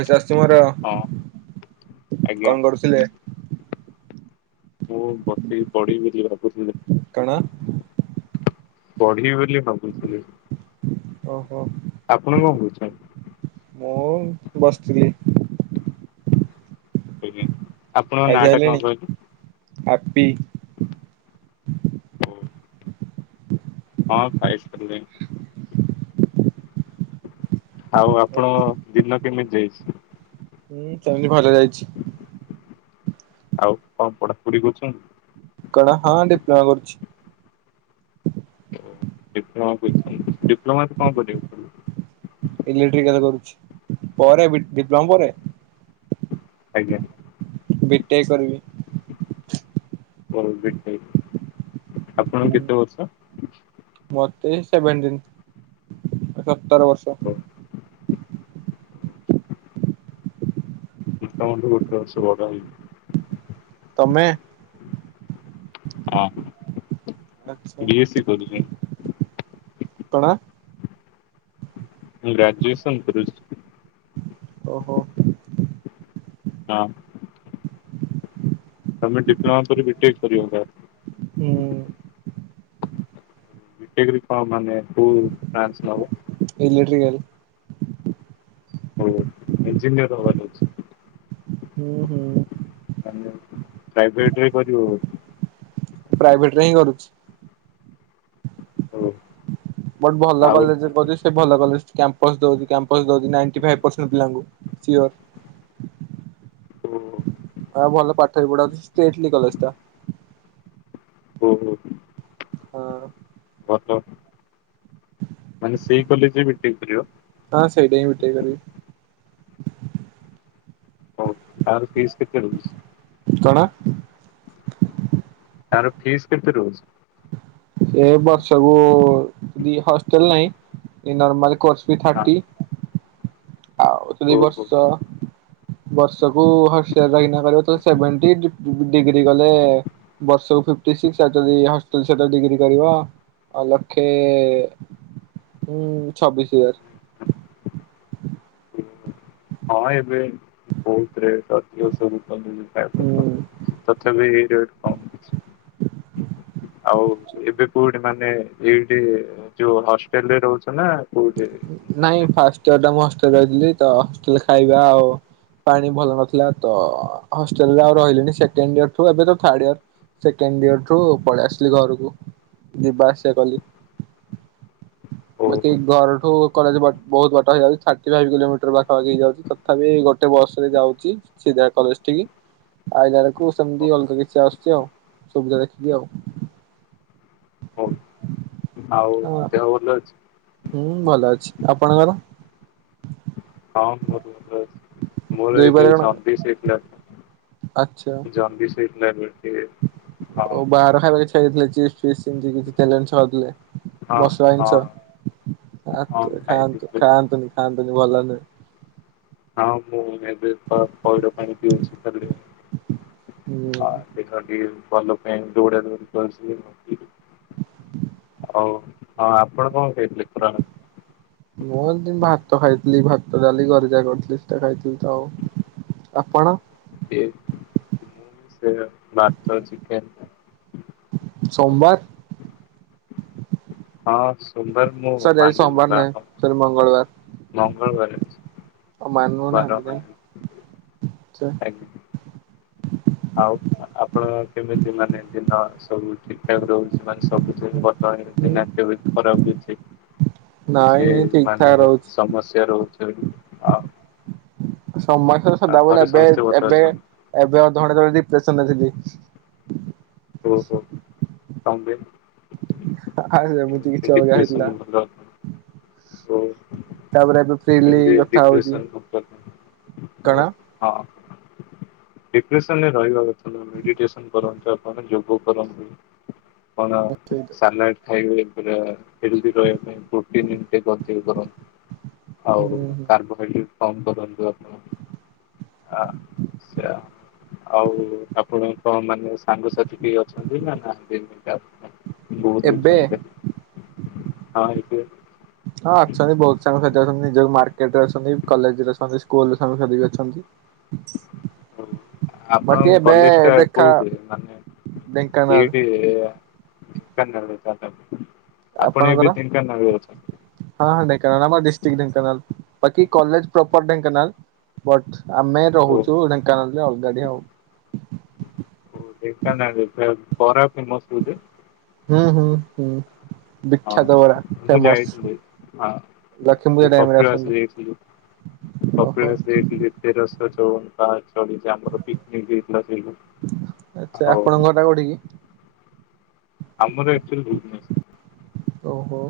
ପଇସା ଆସିଛି ମୋର ହଁ ଆଜ୍ଞା କଣ କରୁଥିଲେ? ମୁଁ ବସିକି ପଢିବି ବୋଲି ଭାବୁଥିଲି। କଣ? ପଢିବି ବୋଲି ଭାବୁଥିଲି। ଓ ହୋ। ଆପଣ କଣ କହୁଛନ୍ତି? ମୁଁ ବସିଥିଲି। ଆଜ୍ଞା। ଆପଣଙ୍କ ନାଁ ଟା କଣ ଖାଇସାରିଲେଣି କହିଲେ? ଆପି? ହଁ ଖାଇସାରିଲିଣି। ଆଉ ଆପଣଙ୍କ ଦିନ କେମିତି ଯାଇଛି? ହୁଁ ସେମିତି ଭଲ ଯାଇଛି। ଆଉ କଣ ପଢାପଢି କରୁଛନ୍ତି? କଣ ହଁ ଡିପଲମା କରୁଛି। ଡିପ୍ଲୋମା କରିଛନ୍ତି ଡିପ୍ଲୋମା ତ କଣ କରିବ? ଇଲେକ୍ଟ୍ରିକାଲ୍ କରୁଛି ପରେ ବି ଡିପ୍ଲୋମା ପରେ? ଆଜ୍ଞା। ବିଟେକ୍ କରିବି। କର ବିଟେକ୍ ଆପଣଙ୍କୁ କେତେ ବର୍ଷ? ମତେ ସେଭେଣ୍ଟିନ ସତର ବର୍ଷ। ହ [inaudible] ମୁଁ ତମଠୁ ଗୋଟେ ବର୍ଷ ବଡ ହେବି। ତମେ। ହଁ ଆଛା ବିଏସ୍ ସି କରୁଚ। କଣ? ମୁଁ ଗ୍ରାଜୁଏସନ୍ କରୁଚି। ଓହୋ। ହଁ। ତମେ ଡିପ୍ଲୋମା କରିିବକି ବିଟେକ୍ କରିବ। ହୁଁ। [unintelligible] ଇଲେଟ୍ରିକାଲ। ହଉ ଇଜିନିୟର ହବାର ଅଛି। ହୁଁ ହୁଁ ପାଭେଇଟ୍ ରେ କରିବ ବୋଧେ। ପ୍ରାଇଭେଟ ରେ ହିଁ କରୁଚି। ହଉ। ବଟ୍ ଭଲ କଲେଜ ପରି ସେ ଭଲ କଲେଜ କ୍ୟାମ୍ପସ ଦଉଛି କ୍ୟାମ୍ପ। [unintelligible] [unintelligible] ଆଉ ଭଲ ପାଠ ବି ପଢାଉଚି ଷ୍ଟେଟିଲି କଲେଜ ଟା। ହୁଁ ହୁଁ। ହଁ। ଅ ହ ମାନେ ସେଇ କଲେଯେରେ ବିଟେକେ କରିବ। ହଁ ସେଇଠିହିଁ ବିଟେକ କରିବି। ହଉ ତାର ଫିସ୍ କେତେ ରହୁଛି? କଣ? ତାର ଫିସ୍ କେତେରହୁଛି? ଏ ବର୍ଷକୁଦି ହଷ୍ଟେଲେ ନାହିଁ ନର୍ମାଲ କୋର୍ସ ବି ହଁ ଥାର୍ଟି। ଆଉଦୁଇ ଓହୋ ବର୍ଷ ବର୍ଷକୁ ହଷ୍ଟେଲରେ ରହିକିନା କରିବ ଜଦି ସେଭେଣ୍ଟି ଦି। ଡିଗ୍ରୀ କଲେ ବର୍ଷକୁ ଫିଫଟି ସିକ୍ସ ଆଉଯଦି ହଷ୍ଟେଲ ସହିତ ଡିଗ୍ରୀ କରିବ। ଆଉ ଲକ୍ଷେ ଉଁ ଛବିଶୀ ହଜାର। ହଁ ଏବେ ବହୁତ ରେଟ ଅଧିକ ସବୁ କଲେଜ ରେ ପ୍ରାଇଭେଟ ହୁଁ। କଲେଜ ରେ। ତଥାପି ରେଟ କମଅଛି। ଆଉ ଏବେ କୋଉଠି ମାନେ ଏଇଠି। ଯୋଉ ହଷ୍ଟେଲରେ ରହୁଛ ନା କୋଉଠି? ମାନେ ନାଇଁ ଫାଷ୍ଟ ଇୟର ଟା ମୁଁ ହଷ୍ଟେଲରେ ରହିଥିଲି ତ ହଷ୍ଟେଲରେ ଖାଇବାଆଉ। ପାଣି ଭଲ ନଥିଲା ତ ହଷ୍ଟେଲ ରେ ଆଉ ରହିଲି ନି ସେକେଣ୍ଡ ଇୟର ଠୁ ଏବେତ ଥାଡେଇୟର୍। ସେକେଣ୍ଡଇୟର୍ ଠୁ ପଳେଇ ଆସିଲିଘରକୁ ଯିବା ଆସିବା କଲି। ବାକି ଘର ଠୁ। କଲେଜ ବହୁତ ବାଟ ହେଇଯାଉଛି ଥାର୍ଟି ଫାଇବ କିଲୋମିଟର ପାଖାପାଖି ହେଇଯାଉଛି ତଥାପି ଗୋଟେ ବସ୍ ରେ ଯାଉଛି। ସିଧା କଲେଜ ଠିକି ଆଇ ଲାବେଳକୁ। କୁ ସେମିତି ଅଲଗା କିଛି ଆସୁଛି ଆଉ ସୁବିଧା ଦେଖିକି ଆଉ। ହୁଁ ଆଉଦେହ ଭଲଅଛି। ହୁଁ ଭଲଅଛି ଆପଣଙ୍କର। ହଁ ବହୁତ ଭଲ ଅଛି ମୋର ଏବେ ଜଣ୍ଡିସ ହେଇଥିଲା ପା। ଆଛା। ଜଣ୍ଡିସ ହେଇଥିଲାଏବେ ଟିକେ। ହଁ ଓ ବାହାର ଖାଇବା କିଛି ହେଇଥିଲା ଚିପ୍ସ୍ ଫିପ୍ସ୍ ଏମିତି କିଛି ତେଲରେ ଛାନ୍ଥିଲେ। ହଁ ମସଲା ହଁ ଜିନିଷ। ଆ ହଁ ତ ଖାଆନ୍ତୁ। ଖାଇଥିଲି ଖାଆନ୍ତୁନି, ଖାଆନ୍ତୁନି ଭଲ ନୁହଁ। ହଁ ମୁଁ ଏବେ ପଇ-ପଇଡ ପାଣି ପିଉଛି, ହେଲେ ହୁଁ। [unintelligible] ହଉ ହଁ ଆପଣ କଣ ଖାଇଥିଲେ ଖରାଅଳେ? ମୁଁ ଏମିତି ଭାତ ଖାଇଥିଲି। ଭାତ, ଡାଲି ଘରେ ଯାହା କରିଥିଲେ ସେଟା ଖାଇଥିଲି ତ ଆଉ। ଆପଣ। ମୁଁ ବି ସେୟା ଭାତ, ଚିକେନ୍। ସୋମବାର ହଁ ସୋମବାର ମୁଁ ସରି ଆଜି ମାନେନି ସୋମବାର ନୁହେଁ ବାର, ସରି ମଙ୍ଗଳବାର ମଙ୍ଗଳବାର ଅଛି। ଆଉ ମୁଁ ବାର ମାନୁନାହାନ୍ତି କାଇଁ। ମାନେନି। ଆଚ୍ଛା ଆଜ୍ଞା। ଆଉ ଆପଣଙ୍କ କେମିତି ମାନେ ଦିନ ସବୁ ଠିକ୍ ଠାକ୍ ରହୁଛି ମାନେ ସବୁିଦିନ। ହୁଁ [unintelligible] କିଛି ନାଇଁ ଏଇ ଠିକ ଠାକ ମାନେ ରହୁଛି ସମସ୍ୟା ରହୁଛି ଆହୁରି ଆଉ। ସମସ୍ୟା ତ ଆଉ ସଦାବେଳେ ଘରେ ଏବେ ସମସ୍ତେ ଭଲ ଏବେ ଅଛନ୍ତି ଏବେ ଅଧଘଣ୍ଟା ତଳେ ଡିପ୍ରେସନରେ ଥିଲି। ଓହୋ କଣ ପାଇଁ? ଏମିତି କେମିତି କିଛି ଅଲଗା ହେଇଥିଲା। ଡିପ୍ରେସନରେ ଗଲେ ଆପଣ? ଓ [unintelligible] ତାପରେ ଏବେ ଫ୍ରିଲି କଥା ହଉଛି ଡିପ୍ରସନରୁ କଣ [unintelligible] ହଁ ଡିପ୍ରେସନରେ ରହିବା କଥା ନୁହଁ, ମେଡିଟେସନ୍ କରନ୍ତୁ। କଣ ଯୋଗ କରନ୍ତୁ। କଣ ହୁଁ ସାନ [unintelligible] ଆଉ କାର୍ବୋହାଇଡ୍ରେଟ କମ୍ କରନ୍ତୁ ଆପଣ। ଆ ସିଆ ଆଉ ଆପଣଙ୍କ ମାନେ ସାଙ୍ଗସାଥି କେହି ଅଛନ୍ତି ନା ନାହାନ୍ତି। ଏବେ [unintelligible] ହଁ ହେଇଥିବ। [inaudible] ହଁ ଅଛନ୍ତି, ବହୁତ ସାଙ୍ଗସାଥି ଅଛନ୍ତି, ଯୋଉ ମାର୍କେଟରେ ଅଛନ୍ତି, କଲେଜରେ ଅଛନ୍ତି, ସ୍କୁଲରେ ସାଙ୍ଗସାଥି ବି ଅଛନ୍ତି। [inaudible] ଓ ବାକି ଆପଣଙ୍କ ଏବେ କଲେଜ ଟା ଦେଖା କୋଉଠି ମାନେ ଢେଙ୍କାନାଳ ଏଇଠି। ଏ ବା ଢେଙ୍କାନାଳରେ। ଆପଣ ଏବେ ଆପଣଙ୍କର ଢେଙ୍କାନାଳରେ ଅଛନ୍ତି। ହଁ ହଁ ଢେଙ୍କାନାଳ। ଆମର ଡିଷ୍ଟ୍ରିଟ୍ ଢେଙ୍କାନଳ, ବାକି କଲେଜ ପ୍ରପର ଢେଙ୍କାନଳ। ବଟ୍ ଆମେ ଓ ରହୁଛୁ ଢେଙ୍କାନାଳରେ ଅଲଗାଡି ଆଉ। ଓ ଢେଙ୍କାନାଳରେ ପରା ବରା ଫେମସ୍ ସେଠି। ହୁଁ ହୁଁ ହୁଁ। ହଁ ବିଖ୍ୟାତ ବରା ମୁଁ ଫେମସ୍। ଯାଇଥିଲି ହଁ ଲକ୍ଷ୍ମୀପୂଜା ମୁଁ ଟାଇମ୍ ରେ କପିଳାସ ଆସନ୍ତୁ। ଯାଇଥିଲି। ଓହୋ କପିଳାସ ଯାଇଥିଲେ। ତେରଶହ ଚଉବନ ପାହାଡ ଚଢିଛି। ଆମର ପିକନିକ୍ ହେଇଥିଲା ସେଇ ଆଚ୍ଛା। ଆପଣଙ୍କର ଘରଟା କୋଉଠି କି? ଆମର ଆକ୍ଚୁଆଲି ଭୁବନେଶ୍ୱର। ଓହୋ।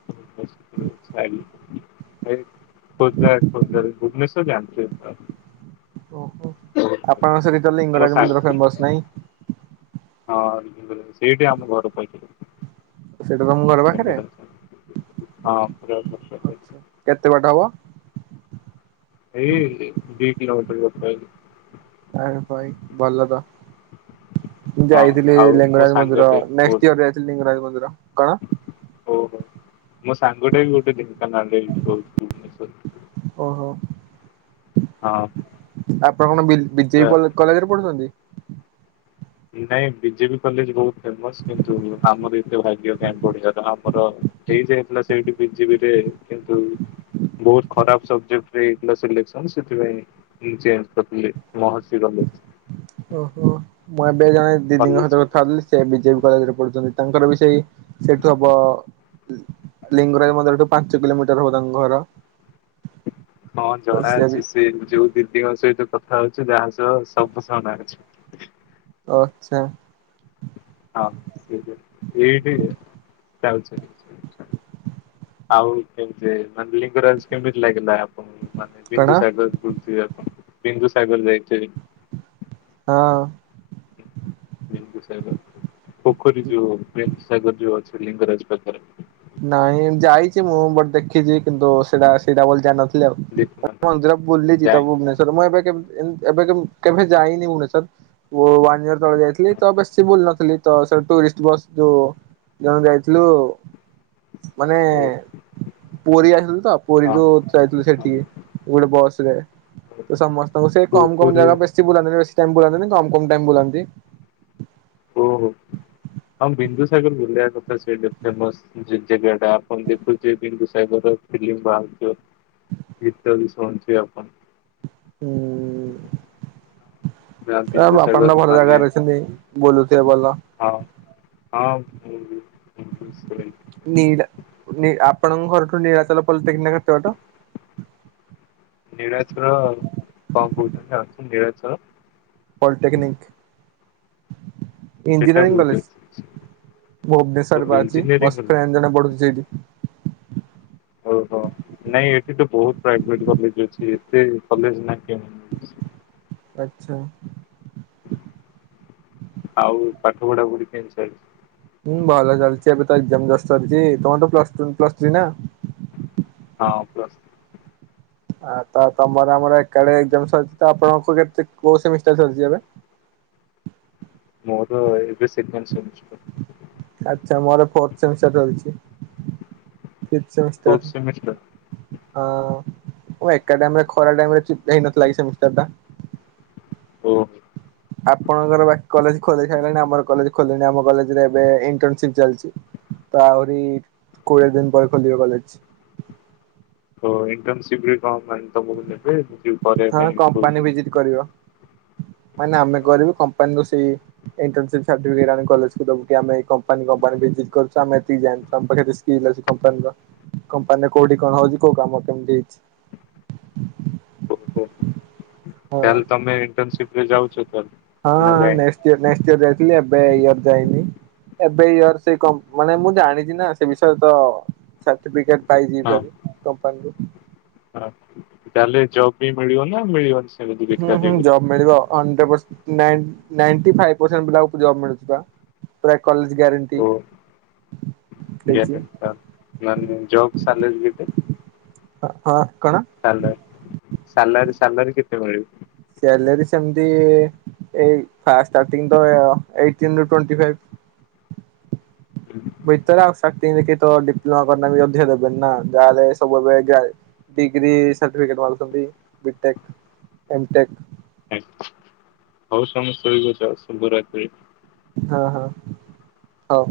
[unintelligible] ଖୋର୍ଦ୍ଧା, ଖୋର୍ଦ୍ଧାରେ ଭୁବନେଶ୍ୱର। ସିଏ ଜାଣିଥିବେ ବା। ଓହୋ ଆପଣଙ୍କ ସେଠି ତ ମୋ ଲିଙ୍ଗରାଜ ମନ୍ଦିର ସାଙ୍ଗ ଫେମସ୍ ନାହିଁ। ହଁ ସେଇଠି ଆମ ଘର ପାଇଥିଲି। ସେଇଟା ତଙ୍ଗର ଆଛା [inaudible] କେତେ ବାଟ ହବ? ଏଇ ଦି କିିଲୋମିଟର ର ଆରେ ଭାଇ ଭଲ ତ? ମୁଁ ହଁ ଯାଇଥିଲି ଆଉ ମୋ ଲିଙ୍ଗରାଜ ମନ୍ଦିର ସାଙ୍ଗଟେ ଓ ନେଷ୍ଟ ଇୟର ଯାଇଥିଲି ଲିଙ୍ଗରାଜ ମନ୍ଦିର କଣ? ଓହୋ ମୋ ସାଙ୍ଗଟା ବି ଗୋଟେ ଢେଙ୍କାନାଳ ରହୁଛି ଭୁବନେଶ୍ଵର। ଓହୋ ହଁ ଆପଣ କଣ ବି ତା ବିଜେପି ପଟରେ? କଲେଜରେ ପଢ଼ୁଛନ୍ତି? ନାଇଁ ବିଜେପି କଲେଜ ବହୁତ ଫେମସ କିନ୍ତୁ ଆମର ଏତେ ଭାଗ୍ୟ କାଇଁ ଓଡିଆାର ଆମର ହେଇଯାଇଥିଲା ସେଇଠି ବିଜେପିରେ କିନ୍ତୁ ବହୁତ ଖରାପ ସବଜେକ୍ଟରେ ହେଇଥିଲା ସିଲେକ୍ସନ ସେସଥିପାଇଁ ଚେଞ କରିଥିଲି ମହର୍ଷି କଲେଜ। ଓହୋ ମୁଁ ଏବେ ଜଣେ ଦିଦିଙ୍କ କଲେଜ ସହିତ କଥା ହେଉଥିଲି। ସେ ବିଜେପି କଲେଜରେ ପଢୁଛନ୍ତି। ତାଙ୍କର ବି ସେଇ ସେଇଠୁ ହବ ଲିଙ୍ଗରାଜ ମନ୍ଦିରଠୁ ପାଞ୍ଚ କିଲୋମିଟର ହବ ତାଙ୍କ ଘର। ହଁ ତ ବି ଜଣାଅଛି ସେ ଯୋଉ ଦିଦିଙ୍କ ସହିତ କଥା ହଉଛି ଯାହା ସହ ସବୁ ଜଣାଅଛି। ଓ, ଆଚ୍ଛା [inaudible] ଆଉ କେମିତି ମାନେ ଲିଙ୍ଗରାଜ କେମିତି ଲାଗିଲା? ମାନେ କଣ ବିନ୍ଦୁ ସାଗର ବୁଲି ଯିବାକୁ, ବିନ୍ଦୁ ସାଗର ଯାଇଥିଵେ। ହଁ ବିନ୍ଦୁସାଗର ପୋଖରୀ ଯଉ। ବିନ୍ଦୁସାଗର ଯଉ ଅଛି ଲିଙ୍ଗରାଜ ପାଖରେ। ନାଇଁ ଯାଇଛି ମୁଁ ବଟେ ଦେଖିଛି କିନ୍ତୁ ସେଇଟା ସେଇଟା ବୋଲି ଜାଣିନଥିଲି। ଆ ଦେଖୁନ ମନ୍ଦିର ବୁଲିଛି ତ ଯାଇନି ସବୁ ଭୁବନେଶ୍ୱର ମୁଁ ଏବେ କେତେ ଏବେ କେ କେବେ ଯାଇନି ମୁୁଣି ସାର୍ ୱନ୍ ଇୟର ତଳେ ଯାଇଥିଲି ତ ବେଶୀ ଭୁଲ ନଥିଲି ତ ସେ ଟୁରିଷ୍ଟ ବସ୍ ଯୋଉ ଜଣ ଯାଇଥିଲୁ ମାନେ ପୁରୀ ଆସିଥିଲୁ ତ ପୁରୀରୁ ଯାଇଥିଲୁ ସେଠିକି ଗୋଟେ ବସ ରେ ତ ସମସ୍ତଙ୍କୁ ସେ କମ କମ କୁୁରକୁରେ ଜାଗା ବେଶୀ ବୁଲାନ୍ତିିନି ବେଶୀ ଟାଇମ ବୁଲାନ୍ତିନି କମ କମ ଟାଇମ ବୁଲାନ୍ତି। ଓହୋ ଆମ ବିନ୍ଦୁସାଗର ବୁଲିବା କଥା ସେଇଟା ଫେମସ। ଯେ ଜାଗା ଟା ଆପଣ ଦେଖୁଥିବେ ବିନ୍ଦୁ ସାଗର ଫିଲ୍ମ ବାହାରିଥିଵ। ଗୀତ ଶୁଣିଥିଵେ ଆପଣ। ହୁଁ ଆ, ଯା ହେଉ ଆପଣ ବିନ୍ଦୁସାଗର ତ ଭଲ ମାନେ ଜାଗାରେ ରହିଛନ୍ତି ବୋଲୁଥିବେ ଭଲ। ହଁ ହଁ ନୀଳ୍ ଆପଣଙ୍କ ଘରଠୁ ନୀଳାଚଳ ପଲିଟେକ୍ନିକ କେତେବାଟ? ନୀଳଚଳ କଣ କହୁଛନ୍ତି ନୀଳଚଳ? ପଲିଟେକ୍ନିକ ସେଟା ଇଞ୍ଜିନିୟରିଂ ଭୁଲି କଲେଜ ଯାଇଛି ତ ଭୁବନେଶ୍ଵରରେ ବା ଅଛି ମୋ ଇଞ୍ଜିନିୟରିଂ କଲେ ଫ୍ରେଣ୍ଡ ଜଣେ ପଢୁ ସେଇଠି। ଓହୋ ନାଇଁ ଏଠି ତ ବହୁତ ପ୍ରାଇଭେଟ କଲେଜ ଅଛି ଏତେ କଲେଜ ନା କେ ଆଚ୍ଛା ଆଉ ପାଠ ପଢା ପଢି କେମିତି ଚାଲିଛି। ହୁଁ ଭଲ ଚାଲିଛି ଏବେତ ଏକଜାମ ଜଷ୍ଟ ସରିତି ତମରତ ପ୍ଲସ ଟୁ ପ୍ଲସ ଥ୍ରୀନା ହଁ ପ୍ଲସ ଆ ତ ତମର ଆମର ଏକାଡେ ଏକଜାମ ସରିଛିତ ଆପଣଙ୍କୁ [unintelligible] କୋଉ ସେମିଷ୍ଟାର ସରିଚି ଏବେ ମୋର ଏବେ ସେକେଣ୍ଡ ସେମିଷ୍ଟାର। ଆଚ୍ଛା ମୋର [unintelligible] ହଁ ଓ ଏକା ଟାଇମରେ ଫୋର୍ଥ ସେମିଷ୍ଟର ଖରା ଟାଇମରେ ଚିଟ ହେଇନଥିଲାକି ସେମିଷ୍ଟାରଟା। ଓ। ଆପଣଙ୍କର ବାକି କଲେଜ ଖୋଲି ସାଇଲାଣି ଆମର କଲେଜ ଖୋଲିନି ଆମ କଲେଜରେ ଏବେ ଇଣ୍ଟର୍ନସିପ ଚାଲିଚି। ତ ଆହୁରି କୋଡ଼ିଏ ଦିନ ପରେ ଖୋଲିିବ କଲେଜ। ଓ ଇଣ୍ଟର୍ନସିପରେ କଣ ମାନେ ତମକୁ ନେବେ ଯି ହଁ କମ୍ପାନୀ ଭିଜିଟ କରିବ ମାନେ ଆମେ ଅ, କରିବୁ କମ୍ପାନୀକୁୁ ସେଇ ଇଣ୍ଟର୍ନସିପ ସାର୍ଟିଫିକେଟ ଆଣିକି କଲେଜକୁ ଦେବୁକି ଆମେ ଏଇ କମ୍ପାନୀ କମ୍ପାନୀ ଭିଜିଟ କରୁଚୁ ଆମେ ଏତିକି ଜାଣିଚୁ ଆମ ପାଖରେ ରିସ- ଇଲେଜ କମ୍ପାନୀର କମ୍ପାନୀ କୋଉଠି କଣ ହଉଚି କୋଉ କାମ କେମିତି ହେଇଚି। ଓ ହଁ ତାହେଲେ ତମ ଇଣ୍ଟର୍ନସିିପରେ ଯାଉଚ ତାନେ। ହଁ ନେଷ୍ଟେ ଇୟର ନେଷ୍ଟେ ଇୟର ଯାଇଥିଲି ଏବେ ଇୟର ଯାଇନି। ଏବେ ଇୟର ସେ କମ୍ପ ମାନେ ମୁଁ ଜାଣିଚିନା ସେ ବିଷୟରେତ ସାର୍ଟିଫିକେଟ ପାଇଚି ହଁ ଥରେ କମ୍ପାନୀରୁୁ। ହଁ ତାହେଲେ ଜବବି ମିଳିବନା ମିଳିବନି। ସେମିତି ହୁଁ ବେକାରରେ ହୁଁ ଜବ ମିଳିବ hundred percent nine ninety five percent ମିଳୁଚିପା। ପୁରା କଲେଜ ଗ୍ୟାରେଣ୍ଟି। ଓ [unintelligible] ଦେଇଛି ଜବ ଚାଲେରି କେତେ? ଅ ହଁ କଣ? ହାଲୋ ସାଲାରୀ ସାଲାରୀ କେତେ ମିଳିବ? ସ୍ୟାଲାରୀ ସେମିତି ଏଇ ଫାଷ୍ଟ ଷ୍ଟାଟିଙ୍ଗତ ଏଇଟିନରୁ ଟୋଣ୍ଟି ଫାଇବ। ବିଚରା ଓ ଶକ୍ତି [unintelligible] ଡିପ୍ଲୋମା କରିନାହାନ୍ତି ବି ଅଧିକା ଦେବେନିନା ଯାହେଲେ ସବୁଏବେ ଗାଏ। ଡିଗ୍ରୀ ସାର୍ଟିଫିକେଟ ମାଗୁଛନ୍ତି ବିଟେକ ଏମଟେକ। ଆଚ୍ଛା ହଉ ତମେ ସୋଇବ ଯାଅ ଶୁଭରାତ୍ରି। ହଁ ହଁ ହଉ